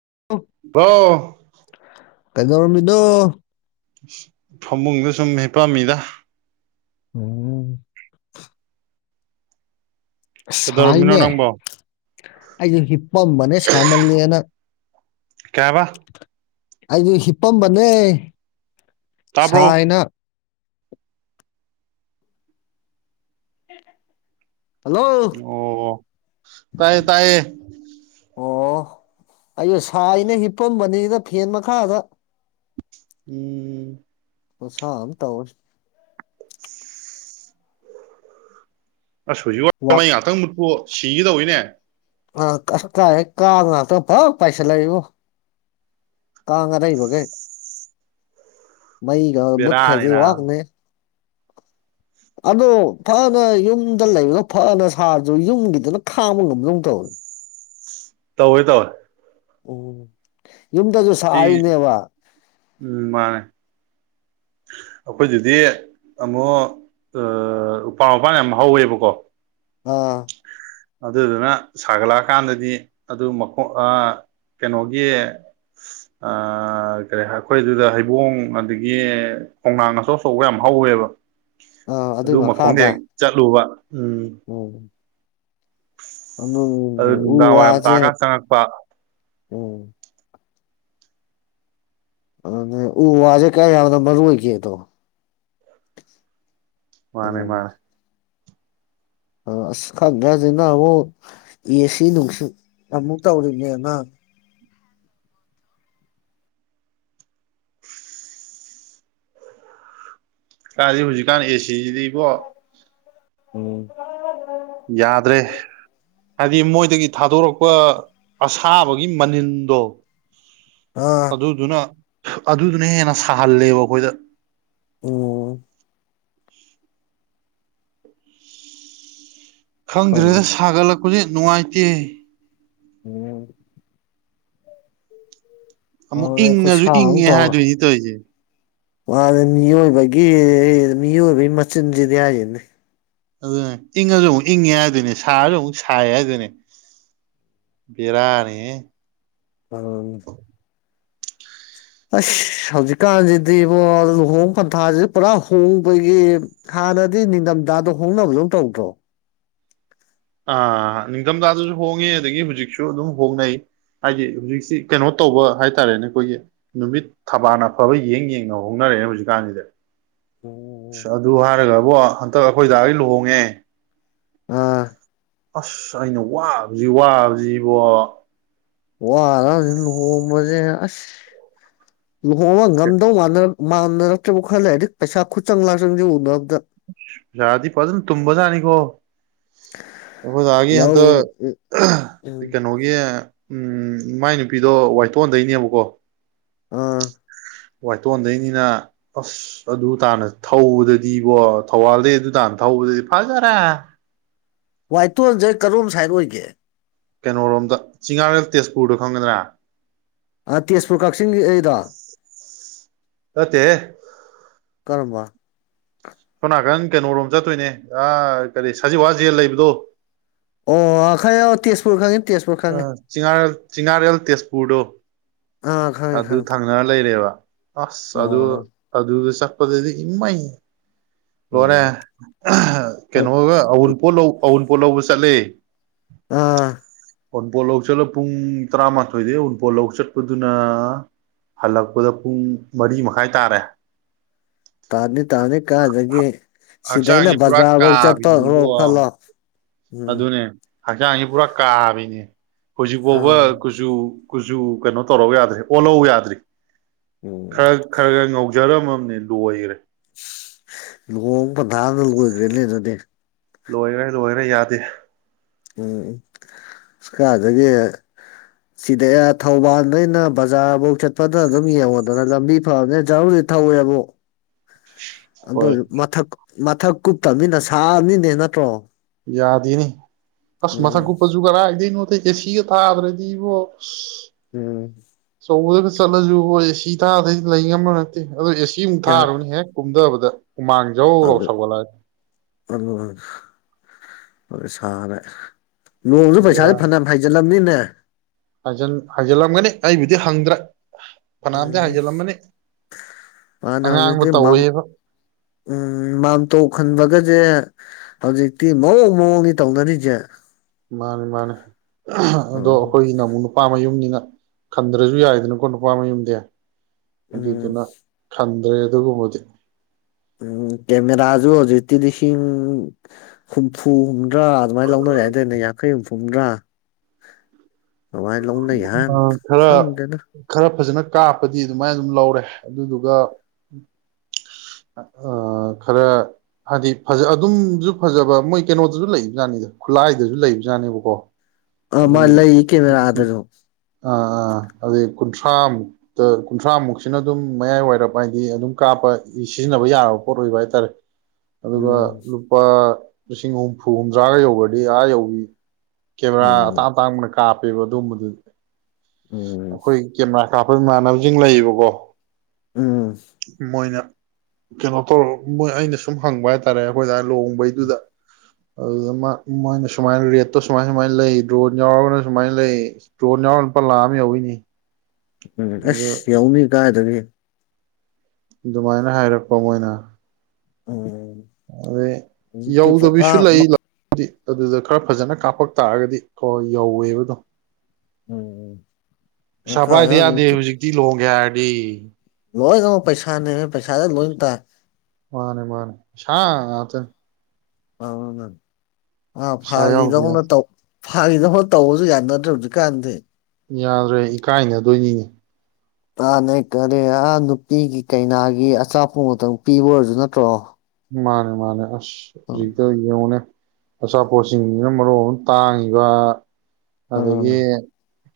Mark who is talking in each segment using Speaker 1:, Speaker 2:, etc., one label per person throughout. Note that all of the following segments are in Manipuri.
Speaker 1: ꯄꯥꯎ
Speaker 2: ꯀꯩꯗꯧꯔꯝꯃꯤꯅꯣ
Speaker 1: ꯐꯃꯨꯡꯗ ꯁꯨꯝ ꯍꯤꯞꯄꯝꯃꯤꯗ
Speaker 2: ꯎꯝ
Speaker 1: ꯀꯩꯗꯧꯔꯝꯃꯤꯅꯣ
Speaker 2: ꯁꯥꯏꯅꯦ
Speaker 1: ꯅꯪꯕꯣ
Speaker 2: ꯑꯩꯁꯦ ꯍꯤꯞꯄꯝꯕꯅꯦ ꯁꯥꯃꯜꯂꯦꯅ
Speaker 1: ꯀꯌꯥꯕ
Speaker 2: ꯑꯩꯗꯤ ꯍꯤꯞꯄꯝꯕꯅꯦ
Speaker 1: ꯇꯥꯕ꯭ꯔꯣ
Speaker 2: ꯁꯥꯥꯏꯅ ꯍꯜꯂꯣ
Speaker 1: ꯑꯣ ꯑꯣ ꯑꯣ ꯇꯥꯏꯌꯦ ꯇꯥꯏꯌꯦ
Speaker 2: ꯑꯣ ꯑꯩꯌꯨ ꯁꯥꯏꯅ ꯍꯤꯞꯄꯝꯕꯅꯤꯅ ꯐꯦꯟ ꯃꯈꯥꯗ
Speaker 1: ꯎꯝ
Speaker 2: ꯑꯣꯁꯥ ꯑꯝ ꯇꯧꯋꯦ
Speaker 1: [inaudible] ꯑꯁ ꯍꯧꯖꯤꯛ ꯋꯥ
Speaker 2: ꯋꯥꯛ
Speaker 1: ꯃꯩ ꯉꯥꯛꯇꯪ ꯃꯠꯄꯨ ꯁꯤꯒꯗꯧꯏꯅꯦ
Speaker 2: ꯑ ꯀꯁ ꯀꯥꯏꯗꯩꯩ ꯀꯥꯡ ꯉꯥꯛꯇ ꯐꯞ ꯄꯥꯏꯁꯜꯂꯛꯏꯉꯣ ꯀꯥꯡ ꯑꯔꯩꯕꯒꯩ ꯃꯩꯒ
Speaker 1: ꯕꯦꯔꯥꯅꯤ
Speaker 2: ꯃꯨꯠꯈꯔ꯭ꯗꯤ ꯋꯥ
Speaker 1: ꯅꯥꯕ
Speaker 2: ꯎꯅꯩꯌꯦ ꯑꯗꯣ ꯐꯅ ꯌꯨꯝꯗ ꯂꯩꯕꯅ ꯐꯅ ꯁꯥꯔꯁꯨ ꯌꯨꯝꯒꯤꯗꯅ ꯈꯥꯕ ꯉꯝꯗꯧꯅ ꯇꯧꯋꯦ
Speaker 1: ꯇꯧꯋꯦ ꯇꯧꯋꯦ
Speaker 2: ꯑꯣ ꯌꯨꯝꯗꯁꯨ
Speaker 1: ꯁꯤ
Speaker 2: ꯁꯥꯔꯤꯅꯦꯕ
Speaker 1: ꯎꯝ ꯃꯥꯅꯦ ꯑꯩꯈꯣꯏꯗꯨꯗꯤ ꯑꯃꯨꯛ ꯑ ꯎꯄꯥ ꯋꯥꯄꯥꯟ ꯌꯥꯝ ꯍꯧꯋꯦꯕꯀꯣ
Speaker 2: ꯑꯥ
Speaker 1: ꯑꯗꯨꯗꯨꯅ ꯁꯥꯒꯠꯂꯛꯑꯀꯥꯟꯗꯗꯤ ꯑꯗꯨ ꯃꯈ ꯀꯩꯅꯣꯒꯤ ꯀꯔꯤ ꯑꯩꯈꯣꯏꯗꯨꯗ ꯍꯩꯕꯣꯡ ꯑꯗꯒꯤ ꯈꯣꯡꯅꯥꯡ ꯑꯆꯧ ꯑꯆꯧꯕ ꯌꯥꯝ ꯍꯧꯋꯦꯕ ꯑꯗꯨ ꯃꯈꯣꯡꯗ ꯍꯦꯛ ꯆꯠꯂꯨꯕ ꯎꯝ
Speaker 2: ꯍꯝ
Speaker 1: ꯑꯗꯨ
Speaker 2: ꯎ
Speaker 1: ꯅꯨꯡꯗꯥꯡ ꯋꯥꯏꯔꯝ
Speaker 2: ꯋꯥꯁꯦ
Speaker 1: ꯇꯥꯀꯥꯟ ꯆꯪꯉꯛꯄ
Speaker 2: ꯎꯝ ꯑ ꯎ ꯋꯥꯁꯦ ꯀꯥꯏ ꯌꯥꯝꯗ ꯃꯅ ꯑꯣꯏꯏ ꯀꯦꯇ
Speaker 1: ꯃꯥꯅꯦ ꯃꯥꯅꯦ
Speaker 2: ꯑ ꯑꯁ ꯈꯪꯉꯦꯁꯤꯅ ꯑꯃꯨꯛ ꯑꯦꯁꯤ ꯅꯨꯡꯁꯤꯠ ꯑꯃꯨꯛ ꯇꯧꯔꯤꯅꯦꯅ
Speaker 1: ꯀꯗꯤ ꯍꯧꯖꯤꯛꯀꯥꯟ ꯑꯦꯁꯤꯁꯤꯗꯩꯕꯣ
Speaker 2: ꯎꯝ
Speaker 1: ꯌꯥꯗ꯭ꯔꯦ ꯍꯥꯏꯗꯤ ꯃꯣꯏꯗꯒꯤ ꯊꯥꯗꯣꯔꯛꯄ ꯑꯁꯥꯕꯒꯤ ꯃꯅꯤꯜꯗꯣ
Speaker 2: ꯑꯥ
Speaker 1: ꯑꯗꯨꯗꯨꯅ ꯑꯗꯨꯗꯨꯅ ꯍꯦꯟꯅ ꯁꯥꯍꯜꯂꯦꯕ ꯑꯩꯈꯣꯏꯗ
Speaker 2: ꯎꯝ ꯈꯪꯗꯦ
Speaker 1: ꯈꯪꯗ꯭ꯔꯦꯗ ꯁꯥꯒꯠꯂꯛꯄ ꯍꯧꯖꯤꯛ ꯅꯨꯡꯉꯥꯏꯇꯦ
Speaker 2: ꯎꯝ
Speaker 1: ꯑꯃꯨꯛ
Speaker 2: ꯑꯗꯨꯅꯦ
Speaker 1: ꯏꯪꯉꯁꯨ
Speaker 2: ꯈꯨꯠꯁꯥ
Speaker 1: ꯏꯪꯉꯦ ꯍꯥꯏꯗꯣꯏꯅꯤ ꯇꯧꯔꯤꯁꯦ
Speaker 2: ꯋꯥꯗ ꯃꯤ ꯑꯣꯏꯕꯒꯤ ꯃꯤ ꯑꯣꯏꯕꯒꯤ ꯃꯆꯤꯟꯁꯤꯗꯤ ꯍꯥꯏꯖꯅꯤ
Speaker 1: ꯑꯗꯨꯅꯦ ꯏꯪꯉꯁꯨ ꯑꯃꯨꯛ ꯏꯪꯉꯦ ꯍꯥꯏꯗꯨꯣꯏꯅꯦ ꯁꯥꯁꯨ ꯑꯃꯨꯛ ꯁꯥꯏꯦ ꯍꯥꯏꯗꯣꯏꯅꯦ ꯕꯤꯔꯥꯅꯤ
Speaker 2: ꯎꯝ ꯑꯁ ꯍꯧꯖꯤꯛꯀꯥꯟꯁꯤꯗꯤꯕꯣ ꯂꯨꯍꯣꯡ ꯄꯟꯊꯥꯁꯤ ꯄꯨꯔꯥ ꯍꯣꯡꯕꯒꯤ ꯍꯥꯟꯅꯗꯤ ꯅꯤꯡꯊꯝꯊꯥꯗ ꯍꯣꯡꯅꯕ ꯑꯗꯨꯝ ꯇꯧꯗ꯭ꯔꯣ
Speaker 1: ꯑꯥ ꯅꯤꯡꯊꯝꯊꯥꯗꯁꯨ ꯍꯣꯡꯉꯦ ꯑꯗꯒꯤ ꯍꯧꯖꯤꯛꯁꯨ ꯑꯗꯨꯝ ꯍꯣꯡꯅꯩ ꯍꯥꯏꯗꯤ ꯍꯧꯖꯤꯛꯁꯤ ꯀꯩꯅꯣ ꯇꯧꯕ ꯍꯥꯏꯇꯥꯔꯦꯅꯦ ꯑꯩꯈꯣꯏꯒꯤ ꯅꯨꯃꯤꯠ ꯊꯕꯥꯜꯅ ꯑꯐꯕ ꯌꯦꯡ ꯌꯦꯡꯅ ꯍꯣꯡꯅꯔꯛꯑꯦ ꯍꯧꯖꯤꯛꯀꯥꯟꯁꯤꯗ
Speaker 2: ꯑꯣꯝ
Speaker 1: ꯑꯗꯨ ꯍꯥꯏꯔꯒꯕꯣ ꯍꯟꯇꯛ ꯑꯩꯈꯣꯏ ꯗꯥ ꯑꯩ ꯂꯨꯍꯣꯡꯉꯦ
Speaker 2: ꯑꯥ
Speaker 1: ꯑꯁ ꯑꯩꯅ ꯋꯥꯕꯁꯤ ꯋꯥꯕꯁꯤꯕꯣ
Speaker 2: ꯋꯥ ꯑꯔ ꯍ ꯃꯦ ꯑꯁ ꯂꯨꯍꯣꯡꯕ ꯉꯝꯗꯧ ꯃꯥꯟꯗ ꯃꯥꯟꯅꯔꯛꯇꯕ ꯈꯜꯂꯦ ꯍꯥꯏꯗꯤ ꯄꯩꯁꯥ ꯈꯨꯠꯆꯪ ꯂꯥꯛ ꯆꯪꯁꯦ ꯎꯗ
Speaker 1: ꯑꯣꯖꯥꯗꯤ ꯐꯖꯅ ꯇꯨꯝꯕꯖꯥꯠꯅꯤꯀꯣ ꯑꯣꯖꯥꯒꯤ ꯍꯟꯛꯇ
Speaker 2: ꯂꯧ
Speaker 1: ꯀꯩꯅꯣꯒꯤ ꯎꯝ ꯃꯥꯏ ꯅꯨꯄꯤꯗꯣ ꯋꯥꯏꯇꯣꯟꯗꯩꯅꯦꯕꯀꯣ
Speaker 2: ꯑꯥ
Speaker 1: ꯋꯥꯏꯇꯣꯟꯗꯒꯤꯩꯅꯤꯅ ꯑꯁ ꯑꯗꯨ ꯇꯥꯅ ꯊꯧꯕꯗꯗꯤꯕꯣ ꯊꯧꯕꯥꯜꯗꯩ ꯑꯗꯨ ꯇꯥꯅ ꯊꯧꯕꯗꯗꯤ ꯐꯖꯔꯥ
Speaker 2: ꯋꯥꯏꯇꯣꯟꯁꯩ ꯀꯔꯣꯝ ꯁꯥꯏꯠ ꯑꯣꯏꯒꯦ
Speaker 1: ꯀꯩꯅꯣꯔꯣꯝꯗ ꯆꯤꯉꯥꯔꯦꯜ ꯇꯦꯖꯄꯨꯔꯗ ꯈꯪꯒꯗ꯭ꯔꯥ
Speaker 2: ꯑꯥ ꯇꯦꯖꯄꯨꯔ ꯀꯛꯆꯤꯡꯒꯤ ꯑꯩꯔꯣ
Speaker 1: ꯅꯥꯏꯇꯦꯍꯦ
Speaker 2: ꯀꯔꯕ
Speaker 1: ꯁꯣꯅꯥꯀꯪ ꯀꯩꯅꯣꯔꯣꯝ ꯆꯠꯇꯣꯏꯅꯦ ꯑ ꯀꯔꯤ ꯁꯖꯤꯋꯥ ꯖꯦꯜ ꯂꯩꯕꯗꯣ
Speaker 2: ꯑꯣ ꯑꯈꯌ ꯇꯦꯖꯄꯨꯔ ꯈꯉ
Speaker 1: ꯆꯤꯉꯥꯔꯦꯜ ꯆꯤꯉꯥꯔꯦꯜ ꯇꯦꯖꯄꯨꯔꯗꯣ
Speaker 2: ꯑꯥ ꯈꯪꯉꯦ
Speaker 1: ꯑꯗꯨ
Speaker 2: ꯈꯪꯉꯦ
Speaker 1: ꯊꯪꯅꯔ ꯂꯩꯔꯦꯕ ꯑꯁ ꯑꯗꯨ
Speaker 2: ꯑꯣ
Speaker 1: ꯑꯗꯨꯗ ꯆ ꯗꯗꯤ ꯏꯃ ꯂꯔꯦ
Speaker 2: ꯎꯝ
Speaker 1: ꯀꯩꯅꯣꯒ ꯑꯎꯟ ꯄꯣ ꯑꯟ ꯄꯣꯠ ꯂꯧꯕ ꯆꯠꯂꯤ
Speaker 2: ꯑꯥ
Speaker 1: ꯑꯥꯎꯟꯄꯣꯠ ꯂꯧ ꯆꯠꯂ ꯄꯨꯡ ꯇꯔꯥꯃꯥꯊꯣꯏꯗꯤ ꯑꯥꯎꯟꯄꯣꯠ ꯂꯧ ꯆꯠꯄꯗꯨꯅ ꯍꯜꯂꯛꯄꯗ ꯄꯨꯡ ꯃꯔꯤ ꯃꯈꯥꯏ ꯇꯥꯔꯦ
Speaker 2: ꯇꯥꯅꯤ ꯇꯥꯅꯤ ꯀꯥꯒꯦ ꯁꯤꯗꯩꯅ
Speaker 1: ꯍꯛꯆꯥꯡꯁꯤ ꯄꯨꯔꯥ
Speaker 2: ꯕꯖꯥꯔ ꯐꯧ ꯆꯠꯇꯣ
Speaker 1: ꯀꯥꯕꯤꯅꯤꯕꯣ
Speaker 2: ꯈꯜꯂꯣ ꯎꯝ
Speaker 1: ꯑꯗꯨꯅꯦ ꯍꯛꯆꯥꯡꯁꯤ ꯄꯨꯔꯥ ꯀꯥꯕꯤꯅꯦ ꯍꯧꯖꯤꯛ ꯐꯥꯎꯕ
Speaker 2: ꯑꯥ
Speaker 1: ꯀꯨꯆꯨ ꯀꯨꯆꯨ ꯀꯩꯅꯣ ꯇꯧꯔꯧ ꯌꯥꯗ꯭ꯔꯦ ꯑꯣꯜꯍꯧ ꯌꯥꯗ꯭ꯔꯤ
Speaker 2: ꯎꯝ
Speaker 1: ꯈꯔ ꯈꯔ ꯈꯔꯒ ꯉꯧꯖꯔꯝꯃꯥꯕꯅꯦ ꯂꯔꯦ
Speaker 2: ꯂꯨꯍꯣꯡ ꯄꯟꯊꯥꯗ ꯂꯣꯏꯈ꯭ꯔꯦꯅꯦ ꯑꯗꯨꯗꯤ
Speaker 1: ꯂꯣꯏꯈꯔꯦ ꯂꯣꯏꯈꯔꯦ ꯌꯥꯗꯦ
Speaker 2: ꯎꯝ ꯎꯝ ꯀꯥꯏꯗꯒꯤ ꯁꯤꯗ ꯊꯧꯕꯥꯜꯗꯩꯅ ꯕꯖꯥꯔ ꯄꯥꯎ ꯆꯠꯄꯗꯅ ꯑꯗꯨꯝ ꯌꯦꯡꯉꯣꯗꯅ ꯂꯝꯕꯤ ꯐꯕꯅꯦꯅ ꯖꯔꯕꯨꯗꯤ ꯊꯧꯋꯦꯕꯨ ꯑꯃꯛ ꯑꯗꯨꯗꯣ
Speaker 1: ꯍꯣꯏ
Speaker 2: ꯃꯊꯛ ꯃꯊꯛ ꯀꯨꯞꯇꯕꯅꯤꯅ ꯁꯥꯕꯃꯤꯅꯦ ꯅꯠꯇ꯭ꯔꯣ
Speaker 1: ꯌꯥꯗꯑꯦꯅꯦ ꯀꯁ ꯃꯊꯛ ꯀ
Speaker 2: ꯎꯝ
Speaker 1: ꯎꯄꯁꯨꯨꯒꯔ ꯍꯥꯏꯒꯗ ꯁꯤꯒ ꯊꯥꯗ꯭ꯔꯥꯗꯤ ꯏꯕꯣ
Speaker 2: ꯎꯝ
Speaker 1: ꯆꯜꯂꯖꯨ ꯍꯣꯏ ꯍꯤ ꯇꯥꯗ ꯂꯩꯉꯝꯕ ꯅꯠꯇꯦ ꯑꯗꯣ ꯑꯦꯁꯤꯃꯨꯛ ꯊꯥꯔꯨꯅꯦ ꯍꯦꯛ ꯀꯨꯝꯊꯕꯗ ꯑꯗꯨ ꯎꯃꯥꯡꯖꯧ ꯂꯥꯎꯅ
Speaker 2: ꯑꯗꯨ
Speaker 1: ꯁꯧꯒꯠꯂꯛꯑꯅꯤ
Speaker 2: ꯑꯗꯨ ꯁꯔꯦ ꯅꯣꯡꯁꯨ ꯄꯩꯁꯥꯥꯁꯦ
Speaker 1: ꯕꯦꯔꯥꯅꯤ
Speaker 2: ꯐꯅꯌꯥꯝ ꯐꯩꯖꯤꯜꯂꯝꯕꯅꯤꯅꯦ [unintelligible]
Speaker 1: ꯍꯥꯏꯖꯤꯜꯂꯝꯒꯅꯤ ꯑꯩꯕꯨꯗꯤ ꯍꯪꯗ꯭ꯔꯦ ꯐꯅꯌꯥꯝꯗꯤ
Speaker 2: ꯎꯝ
Speaker 1: ꯍꯥꯏꯖꯤꯜꯂꯝꯃꯅꯤ
Speaker 2: ꯃꯥꯅꯦ
Speaker 1: ꯑꯉꯥꯡꯕ
Speaker 2: ꯍꯧꯖꯤꯛꯇꯤ
Speaker 1: ꯇꯧꯋꯦꯕ
Speaker 2: ꯎꯝ ꯃꯥꯝꯇꯧ ꯈꯟꯕꯒꯁꯦ ꯍꯧꯖꯤꯛꯇꯤ ꯃꯑꯣꯡ ꯃꯑꯣꯡꯅꯤ ꯇꯧꯅꯔꯤꯁꯦ
Speaker 1: ꯃꯥꯅꯤ ꯃꯥꯅꯦ ꯑꯗꯣ
Speaker 2: ꯎꯝ
Speaker 1: ꯑꯩꯈꯣꯏꯒꯤꯅ ꯑꯃꯨꯛ ꯅꯨꯄꯥ ꯃꯌꯨꯝꯅꯤ ꯈꯟꯗ꯭ꯔꯁꯨ ꯌꯥꯏꯗꯅꯀꯣ ꯅꯨꯄꯥ ꯃꯌꯨꯝꯗꯤ
Speaker 2: ꯎꯝ
Speaker 1: ꯑꯗꯨꯗꯨꯅ ꯈꯟ ꯑꯗꯩ ꯑꯗꯨ ꯀꯃꯗꯤ
Speaker 2: ꯎꯝ ꯀꯦꯃꯦꯔꯥꯁꯨ ꯍꯧꯖꯤꯛꯇꯤ ꯂꯤꯁꯤꯡ ꯍꯨꯝꯐꯨ ꯍꯨꯝꯗ꯭ꯔꯥ ꯑꯗꯨꯃꯥꯏꯅ ꯂꯧꯅꯔꯦ ꯍꯥꯏꯗꯥꯏꯅꯦ ꯌꯥꯡꯈꯩ ꯍꯨꯝꯐꯨ ꯍꯨꯝꯗ꯭ꯔꯥ ꯑꯗꯥꯏ ꯂꯧꯅꯩ ꯍꯥꯏ
Speaker 1: ꯈꯔ
Speaker 2: ꯈꯪꯗꯦꯗ
Speaker 1: ꯈꯔ ꯐꯖꯅ ꯀꯥꯞꯄꯗꯤ ꯑꯗꯨꯃꯥꯏꯅ ꯑꯗꯨꯝ ꯂꯧꯔꯦ ꯑꯗꯨꯗꯨꯒ ꯑ ꯈꯔ ꯍꯥꯏꯗꯤ ꯐꯖ ꯑꯗꯨꯝꯁꯨ ꯐꯖꯕ ꯃꯣꯏ ꯀꯩꯅꯣꯗꯁꯨ ꯂꯩꯕꯖꯥꯠꯅꯤꯗ ꯈꯨꯠꯂꯥꯏꯗꯁꯨ ꯂꯩꯕꯖꯥꯠꯅꯦꯕꯀꯣ
Speaker 2: ꯑ ꯃꯥ
Speaker 1: ꯑꯗꯨꯝ
Speaker 2: ꯂꯩ ꯀꯦꯃꯦꯔꯥꯗꯁꯨ
Speaker 1: ꯑꯥ ꯑꯥ ꯑꯗꯨꯗꯩ ꯀꯨꯟꯊ꯭ꯔꯥꯃꯨꯛꯇ ꯀꯨꯟꯊ꯭ꯔꯥꯃꯨꯛꯁꯤꯅ ꯑꯗꯨꯝ ꯃꯌꯥꯏ ꯋꯥꯏꯔꯞ ꯍꯥꯏꯗꯤ ꯑꯗꯨꯝ ꯀꯥꯞꯄ ꯁꯤꯖꯤꯟꯅꯕ ꯌꯥꯔꯕ ꯄꯣꯠ ꯑꯣꯏꯕ ꯍꯥꯏꯇꯥꯔꯦ ꯑꯗꯨꯒ
Speaker 2: ꯎꯝ
Speaker 1: ꯂꯨꯄꯥ ꯂꯤꯁꯤꯡ ꯍꯨꯝꯐꯨ ꯍꯨꯝꯗ꯭ꯔꯥꯒ ꯌꯧꯒ꯭ꯔꯗꯤ ꯑꯥ ꯌꯧꯕꯤ ꯀꯦꯃꯔꯥ
Speaker 2: ꯎꯝ
Speaker 1: ꯑꯇꯥꯡ ꯑꯇꯥꯡꯕꯅ ꯀꯥꯞꯄꯦꯕ ꯑꯗꯨꯒꯨꯝꯕꯗꯨꯗꯤ [inaudible]
Speaker 2: ꯎꯝ
Speaker 1: ꯑꯩꯈꯣꯏ ꯀꯦꯃꯦꯥ ꯀꯥꯞꯄ ꯏꯃꯥꯟꯅꯕꯁꯤꯡ ꯂꯩꯌꯦꯕꯀꯣ
Speaker 2: ꯎꯝ
Speaker 1: ꯃꯣꯏꯅ ꯀꯩꯅꯣ ꯇꯧꯔ ꯃꯣꯏ ꯑꯩꯅ ꯁꯨꯝ ꯍꯪꯕ ꯍꯥꯏꯇꯥꯔꯦ ꯑꯩꯈꯣꯏꯗ ꯂꯨꯍꯣꯡꯕꯩꯗꯨꯗ ꯑꯗꯨꯗ ꯃꯣꯏꯅ ꯁꯨꯃꯥꯏꯅ ꯔꯦꯠꯇꯣ ꯁꯨꯃꯥꯏ ꯁꯨꯃꯥꯏꯅ ꯂꯩ ꯗ꯭ꯔꯣꯟ ꯌꯥꯎꯔꯒꯅ ꯁꯨꯃꯥꯏꯅ ꯂꯩ ꯗ꯭ꯔꯣꯟ ꯌꯥꯎꯔꯒꯅꯥ ꯂꯨꯄꯥ ꯂꯥꯛ ꯑꯃ ꯌꯧꯋꯤꯅꯦꯍꯦ
Speaker 2: ꯎꯝ ꯑꯁ ꯌꯧꯅꯤ ꯀꯥꯏꯗꯒꯤ
Speaker 1: ꯑꯗꯨꯃꯥꯏꯅ ꯍꯥꯏꯔꯛꯄ ꯃꯣꯏꯅ
Speaker 2: ꯑꯣ
Speaker 1: ꯑꯗꯩ ꯌꯧꯗꯕꯤꯁꯨ ꯂꯩ ꯑꯗꯨꯗ ꯈꯔ ꯐꯖꯅ ꯀꯥꯞꯄꯛ ꯇꯥꯔꯒꯗꯤ ꯀꯣ ꯌꯧꯋꯦꯕꯗꯣ
Speaker 2: ꯎꯝ ꯎꯝ
Speaker 1: ꯄꯩꯁꯥ ꯄꯥꯏꯗ ꯌꯥꯗꯦ ꯍꯧꯖꯤꯛꯇꯤ ꯂꯨꯍꯣꯡꯒꯦ ꯍꯥꯏꯔꯗꯤ ꯎ [unintelligible]
Speaker 2: ꯂꯣꯏꯅꯃꯛ ꯄꯩꯁꯥꯅꯦ ꯄꯩꯁꯥꯥꯗ ꯂꯣꯏꯅ ꯇꯥꯏ
Speaker 1: ꯃꯥꯅꯦ ꯃꯥꯅꯦ ꯄꯩꯁꯥ ꯉꯥꯛꯇꯅꯦ
Speaker 2: ꯑꯥꯎ ꯑ
Speaker 1: ꯄꯩꯁꯥ ꯌꯥꯎꯗ
Speaker 2: ꯐꯥꯒꯤꯗꯧꯅ
Speaker 1: ꯌꯥꯗꯦ
Speaker 2: ꯇꯧ ꯐꯥꯒꯤꯗꯧꯅ ꯇꯧꯕꯁꯨ ꯌꯥꯅꯗ꯭ꯔꯦ ꯍꯧꯖꯤꯛꯀꯥꯟꯗꯤ
Speaker 1: ꯌꯥꯗ꯭ꯔꯦ ꯏꯀꯥꯏꯅꯗꯣꯏꯅꯤꯅꯦ
Speaker 2: ꯀꯥꯅ ꯀꯔꯤ ꯑꯥ ꯅꯨꯄꯤꯒꯤ ꯀꯩꯅꯥꯒꯤ ꯑꯆꯥꯄꯣꯠꯇꯪ ꯄꯤꯕ ꯑꯣꯏꯔꯁꯨ ꯅꯠꯇ꯭ꯔꯣ
Speaker 1: ꯃꯥꯅꯦ ꯃꯥꯅꯦ ꯖꯤꯛꯇ ꯌꯦꯡꯉꯨꯅꯦ ꯑꯆꯥꯄꯣꯠꯁꯤꯡꯁꯤꯅ ꯃꯔꯣ ꯑꯃ ꯇꯥꯡꯉꯤꯕ
Speaker 2: ꯑꯗꯨꯅꯦ
Speaker 1: ꯑꯗꯒꯤ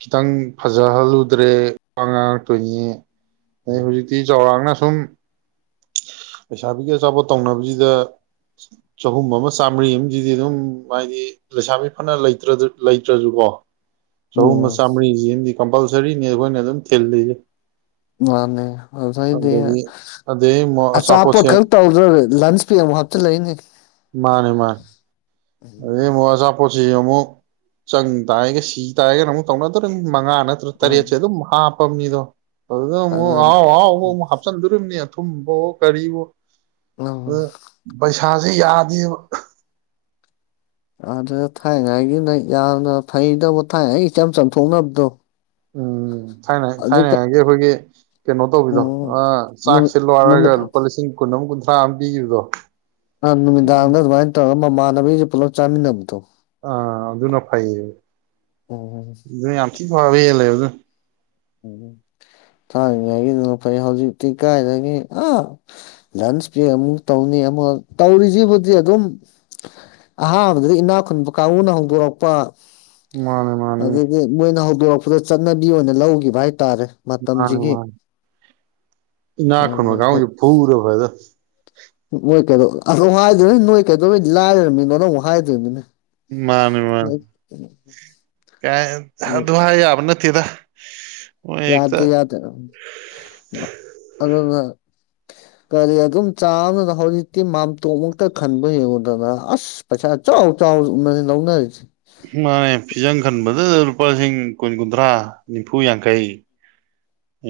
Speaker 1: ꯈꯤꯇꯪ ꯐꯖꯍꯜꯂꯨꯗ꯭ꯔꯦ ꯋꯥ ꯉꯥꯡꯉꯛꯇꯣꯏꯅꯤ ꯑ ꯍꯧꯖꯤꯛꯇꯤ ꯆꯥꯎꯔꯥꯛꯅ ꯊꯨꯝ ꯂꯩꯁꯥꯕꯤꯒꯤ ꯑꯆꯥꯄꯣꯠ ꯇꯧꯅꯕꯁꯤꯗ ꯆꯍꯨꯝ ꯑꯃ ꯆꯥꯝꯃꯔꯤ ꯑꯃꯗꯤ ꯑꯗꯨꯝ ꯍꯥꯏꯗꯤ ꯂꯩꯁꯥꯕꯤ ꯐꯅꯇ꯭ꯔ ꯂꯩꯇ꯭ꯔꯁꯨꯀꯣ ꯆꯥꯍꯨꯝ ꯑꯃꯥ
Speaker 2: ꯎꯝ
Speaker 1: ꯆꯝꯃ ꯔꯤ ꯖꯤꯃꯗꯤ ꯀꯝꯄꯜꯁꯔꯤꯅꯤ ꯑꯩꯈꯣꯏꯅ ꯑꯗꯨꯝ ꯊꯤꯜꯂꯤꯁꯦ
Speaker 2: ꯃꯥꯅꯦ
Speaker 1: ꯑꯗꯒꯤ ꯑꯗꯩ ꯑꯃꯨꯛ
Speaker 2: [unintelligible] ꯑꯆꯥꯄꯣꯠ
Speaker 1: ꯑꯆꯥꯄꯣꯠꯁꯦ
Speaker 2: ꯈꯛ ꯇꯧꯗ꯭ꯔ ꯂꯟꯁ ꯄꯦꯛ ꯑꯃꯨꯛ ꯍꯥꯞꯆꯤꯂꯛꯏꯅꯦ꯫
Speaker 1: ꯑꯗꯩꯩ ꯑꯥ ꯃꯨꯛ ꯑꯆꯥꯄꯣꯠ ꯁꯤ ꯑꯃꯨꯛ ꯆꯪ ꯇꯥꯏꯒ ꯁꯤ ꯇꯥꯏꯒꯅ ꯑꯃꯨꯛ ꯇꯧꯅꯗꯣꯔꯤ ꯃꯉꯥ ꯅꯠꯇꯔꯥ
Speaker 2: ꯎꯝ
Speaker 1: ꯇꯔꯦꯠꯁꯦ ꯑꯗꯨꯝ ꯍꯥꯞ [unintelligible] ꯥꯑꯗꯨꯗ ꯑꯃꯨꯛ
Speaker 2: ꯑꯗꯨꯅ
Speaker 1: ꯑꯍꯥꯎ - ꯑꯍꯥꯎꯕ ꯑꯃꯨꯛ ꯍꯥꯞꯆꯟꯗꯨꯔꯤꯝꯅꯤ꯫ ꯑꯊꯨꯝꯕ ꯑꯣ ꯀꯔꯤꯑꯣ ꯑ
Speaker 2: ꯎꯝ
Speaker 1: ꯄꯩꯁꯥꯥꯁꯦ ꯌꯥꯗꯦꯕ꯫
Speaker 2: ꯑꯗꯨꯗ ꯊꯥꯏꯉꯥꯏꯒꯤꯅꯦ ꯌꯥꯝꯅ ꯐꯩꯗꯧꯕ ꯊꯥꯏꯅ ꯑꯩ ꯏꯆꯝ ꯆꯝꯊꯣꯛꯅꯕꯗꯣ
Speaker 1: ꯎꯝ ꯊꯥꯏꯅ ꯊꯥꯏꯅ
Speaker 2: ꯑꯗꯨꯗ
Speaker 1: ꯉꯩꯒꯤ ꯑꯩꯈꯣꯏꯒꯤ ꯀꯩꯅꯣ ꯇꯧꯕꯤꯗꯣ
Speaker 2: ꯎꯝ ꯅꯨꯃꯤꯠ
Speaker 1: ꯆꯥꯛꯁꯦ ꯂꯣꯏꯔꯒ
Speaker 2: ꯅꯨꯃꯤꯠ
Speaker 1: ꯂꯨꯄꯥ ꯂꯤꯁꯤꯡ ꯀꯨꯟ ꯑꯃ ꯀꯨꯟ [unintelligible]
Speaker 2: ꯅꯨꯃꯤꯗꯥꯡꯗ ꯑꯗꯨꯃꯥꯏ ꯇꯧꯔ ꯃꯃꯥꯟꯅꯕꯤꯁꯦ ꯄꯨꯂꯞ ꯆꯥꯃꯤꯟꯅꯕꯗꯣ
Speaker 1: ꯑ ꯑꯗꯨꯅ ꯐꯌꯦ
Speaker 2: ꯎꯝ
Speaker 1: ꯑꯗꯨ ꯌꯥꯝ ꯊꯤ ꯐꯕ ꯍꯦꯜ ꯂꯦ ꯑꯗꯨꯅ꯫
Speaker 2: ꯎꯝ ꯊꯥꯅꯉꯥꯏꯒꯤ ꯐꯩ ꯍꯧꯖꯤꯛꯇꯤ ꯀꯥꯏꯗꯒꯤ ꯑ ꯂꯟꯁ ꯕꯦꯛ ꯑꯃꯨꯛ ꯇꯧꯅꯤ ꯑꯃꯨꯛ ꯇꯧꯔꯤꯁꯤꯕꯨꯗꯤ ꯑꯗꯨꯝ ꯑꯍꯥꯟꯕꯗꯗꯒꯤ ꯏꯅꯥ ꯈꯨꯨꯟꯕ ꯀꯥꯡꯕꯨꯅ ꯍꯧꯗꯣꯔꯛꯄ
Speaker 1: ꯃꯥꯅꯦ ꯃꯥꯅꯦ
Speaker 2: ꯑꯗꯒꯤ ꯃꯣꯏꯅꯍꯧꯗꯣꯔ ꯆꯠꯅꯕꯤ ꯑꯣꯏꯅ ꯂꯧꯈꯤꯕ [unintelligible]
Speaker 1: ꯃꯥꯅꯤ -
Speaker 2: ꯃꯇꯝꯁꯤꯒꯤ
Speaker 1: ꯃꯥꯅꯤ ꯍꯅꯥꯛ ꯈꯨꯟꯕ ꯀꯥꯡꯕꯨꯖꯤ ꯐꯨꯒꯗꯧꯅꯤ
Speaker 2: ꯑꯗꯣ ꯍꯥꯏꯗꯣꯏ ꯅ ꯅꯣꯏ ꯀꯩꯗꯧꯕꯩ ꯂꯥꯏꯔꯝꯃꯤꯅꯣ ꯑꯃꯨꯛ ꯍꯥꯏꯗꯣꯏꯔꯤꯕꯅꯤꯅꯦ꯫
Speaker 1: ꯃꯥꯅꯤ ꯃꯥꯅꯤ ꯀꯥꯏ ꯑꯗꯨ ꯍꯥꯏ ꯌꯥꯕ ꯅꯠꯇꯦꯗꯥ ꯫
Speaker 2: ꯌꯥꯗ- ꯌꯥꯗ ꯑꯗꯨꯅ ꯀꯔꯤ ꯑꯗꯨꯝ ꯆꯥꯅ ꯍꯧꯖꯤꯛꯇꯤ ꯃꯥꯝꯇꯣꯞ ꯃꯨꯛꯇ ꯈꯟꯕ ꯌꯦꯡꯉꯨꯗꯅ ꯑꯁ ꯄꯩꯁꯥ ꯆꯥꯎ- ꯆꯥꯎꯅ ꯂꯧꯅꯔꯤꯁꯦ꯫
Speaker 1: ꯃꯥꯅꯦ ꯐꯤꯖꯪ ꯈꯟꯕꯗ ꯂꯨꯄꯥ ꯂꯤꯁꯤꯡ ꯀꯨꯟ- ꯀꯨꯟꯊ꯭ꯔꯥ ꯅꯤꯐꯨ ꯌꯥꯡꯈꯩ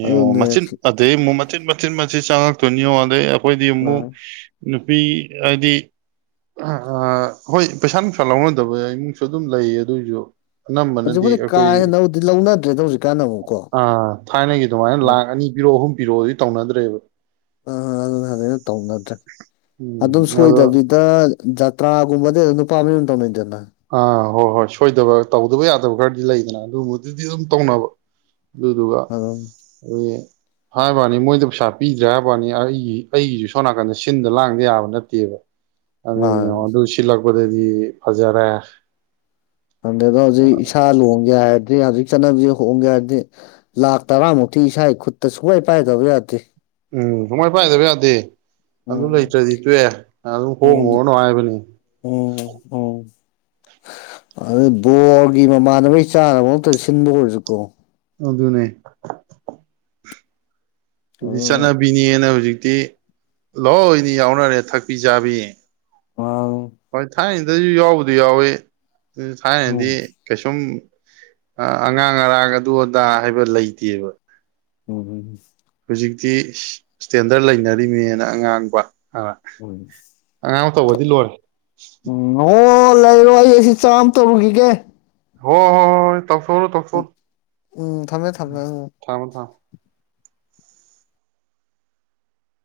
Speaker 1: ꯌꯦ ꯉꯣ
Speaker 2: ꯑꯗꯨꯅꯦ
Speaker 1: ꯃꯆꯤꯟ ꯑꯗꯩꯩ ꯑ ꯃꯨꯛ ꯃꯆꯤꯠ ꯃꯆꯤꯠ ꯆꯥꯔꯛꯇꯨꯏꯅꯤ ꯌꯦꯡꯉꯨ ꯑꯗꯩꯩ ꯀꯣꯏꯗꯤ ꯃꯨꯛ ꯅꯨꯄꯤ ꯍꯥꯏꯗꯤ ꯍꯣꯏ ꯄꯩꯁꯥ ꯅꯨꯡꯁꯥ ꯂꯧꯅꯗꯕ ꯏꯃꯨꯡꯁꯨ ꯑꯗꯨꯝ ꯂꯩꯌꯦ ꯑꯗꯨꯏꯁꯨ ꯑꯅꯝꯕꯅꯗꯤ
Speaker 2: ꯍꯧꯖꯤꯛꯄꯨꯗꯤ ꯀꯥ
Speaker 1: ꯑꯩꯈꯣꯏ
Speaker 2: ꯍꯦꯟꯅꯕꯨꯗꯤ ꯂꯧꯅꯗ꯭ꯔꯦꯗ ꯍꯧꯖꯤꯛꯀꯥꯟꯗ ꯑꯃꯨꯛꯀꯣ
Speaker 1: ꯑꯥ ꯊꯥꯏꯅꯒꯤ ꯑꯗꯨꯃꯥꯏꯅ
Speaker 2: ꯎꯝ
Speaker 1: ꯂꯥꯛ ꯑꯅꯤ ꯄꯤꯔꯣ ꯑꯍꯨꯝ ꯄꯤꯔꯛꯑꯣꯗꯤ ꯇꯧꯅꯗ꯭ꯔꯦꯕ
Speaker 2: ꯑ ꯑꯗꯨꯅ ꯐꯅ ꯇꯧꯅꯗ꯭ꯔꯦ
Speaker 1: ꯎꯝ
Speaker 2: ꯑꯗꯨꯝ
Speaker 1: ꯑꯗꯣ
Speaker 2: ꯁꯣꯏꯗꯕꯤꯗ ꯖꯇ꯭ꯔꯥꯒꯨꯝꯕꯗꯤ ꯑꯗꯨꯝ ꯅꯨꯄꯥ ꯃꯌꯨꯝꯅ ꯇꯧꯅꯩꯗꯅ
Speaker 1: ꯑꯥ ꯍꯣꯏ ꯍꯣꯏ ꯁꯣꯏꯗꯕ ꯇꯧꯗꯕ ꯌꯥꯗꯕ ꯈꯔꯗꯤ ꯂꯩꯗꯅ ꯑꯗꯨꯒꯨꯝꯕꯗꯨꯗꯤ ꯑꯗꯨꯝ ꯇꯧꯅꯕ ꯑꯗꯨꯗꯨꯒ
Speaker 2: ꯑꯗꯨꯝ
Speaker 1: [unintelligible] ꯍꯥꯏꯕꯥꯅꯤ ꯃꯣꯏꯗ ꯄꯩꯁꯥ ꯄꯤꯗ꯭ꯔꯦ ꯍꯥꯏꯕꯥꯅꯤ ꯑꯩꯒꯤ ꯑꯩꯒꯤꯁꯨ ꯁꯣꯝ ꯅꯥꯀꯟꯗ ꯁꯤꯟꯗ ꯂꯥꯡꯗ ꯌꯥꯕ ꯅꯠꯇꯦꯕ ꯑꯗꯨꯗ ꯑꯗꯨ ꯁꯤꯂꯛ ꯄꯗꯗꯤ ꯐꯖꯔꯦ [inaudible]
Speaker 2: ꯍꯟꯗꯗꯣ ꯍꯧꯖꯤꯛ ꯏꯁꯥ ꯂꯨꯍꯣꯡꯒꯦ ꯍꯥꯏꯔ ꯑꯗꯩ ꯍꯧꯖꯤꯛ ꯆꯠꯅꯕꯤꯁꯤ ꯍꯣꯡꯒꯦ ꯍꯥꯏꯔꯗꯤ ꯂꯥꯛ ꯇꯔꯥꯃꯨꯛꯇꯤ ꯏꯁꯥ ꯈꯨꯠꯇ ꯁꯨꯛꯄꯥꯏ ꯄꯥꯏꯗꯕ ꯌꯥꯗꯦ
Speaker 1: ꯎꯝ ꯁꯨꯡꯃꯥꯏ ꯄꯥꯏꯗꯕ ꯌꯥꯗꯦ ꯑꯗꯨ
Speaker 2: ꯎꯝ
Speaker 1: ꯂꯩꯇ꯭ꯔꯗꯤ ꯇꯣꯛꯑꯦ ꯑꯗꯨꯝ ꯍꯣꯡꯉꯨꯔꯅꯨ ꯍꯥꯏꯕꯅꯤ
Speaker 2: ꯑꯣ ꯑꯗꯨ ꯕꯣꯔꯒꯤ ꯃꯃꯥꯟꯅꯕꯩ ꯆꯥꯅꯕ ꯑꯝꯇ ꯁꯤꯟꯕ ꯑꯣꯏꯔꯁꯨꯀꯣ
Speaker 1: ꯑꯗꯨꯅꯦ ꯑꯗꯨꯗꯤ
Speaker 2: ꯑꯗꯨꯅ
Speaker 1: ꯆꯠꯅꯕꯤꯅꯦꯅ ꯍꯧꯖꯤꯛ ꯇꯤ ꯂꯣꯏꯅ ꯌꯥꯎꯅꯔꯦ ꯊꯛꯄꯤ ꯆꯥꯕꯤ
Speaker 2: [unintelligible]
Speaker 1: ꯍꯣꯏ ꯊꯥꯏꯅꯩꯗꯩꯩꯁꯨ ꯌꯥꯎꯕꯨꯗꯤ ꯌꯥꯎꯋꯦ ꯑꯗꯨ ꯊꯥꯏꯅꯗꯤ
Speaker 2: ꯎꯝ
Speaker 1: ꯀꯩꯁꯨꯝ ꯑꯉꯥꯡ ꯑꯔꯥꯡ ꯑꯗꯨ ꯑꯗꯥ ꯍꯥꯏꯕ ꯂꯩꯇꯦꯕ
Speaker 2: ꯎꯝ ꯎꯝ
Speaker 1: ꯍꯧꯖꯤꯛꯇꯤ ꯏꯁꯇꯦꯟꯗꯔꯠ ꯂꯩꯅꯔꯤꯅꯦꯅ ꯑꯉꯥꯡꯕ
Speaker 2: ꯎꯝ
Speaker 1: ꯑ ꯇꯧꯒ꯭ꯔꯗꯤ ꯂꯣꯏꯔꯦ
Speaker 2: ꯎꯝ ꯑꯣ [unintelligible] ꯇꯔꯨꯒꯤꯒꯦ
Speaker 1: ꯍꯣ ꯍꯣꯏ ꯇꯧꯊꯣꯛꯎꯔꯣ ꯇꯧꯊꯣꯛꯎꯔꯣ
Speaker 2: ꯎꯝ ꯊꯝꯃꯦ ꯊꯝꯃꯦ ꯎꯝ
Speaker 1: ꯊꯝꯃꯣ ꯊꯝꯃꯣ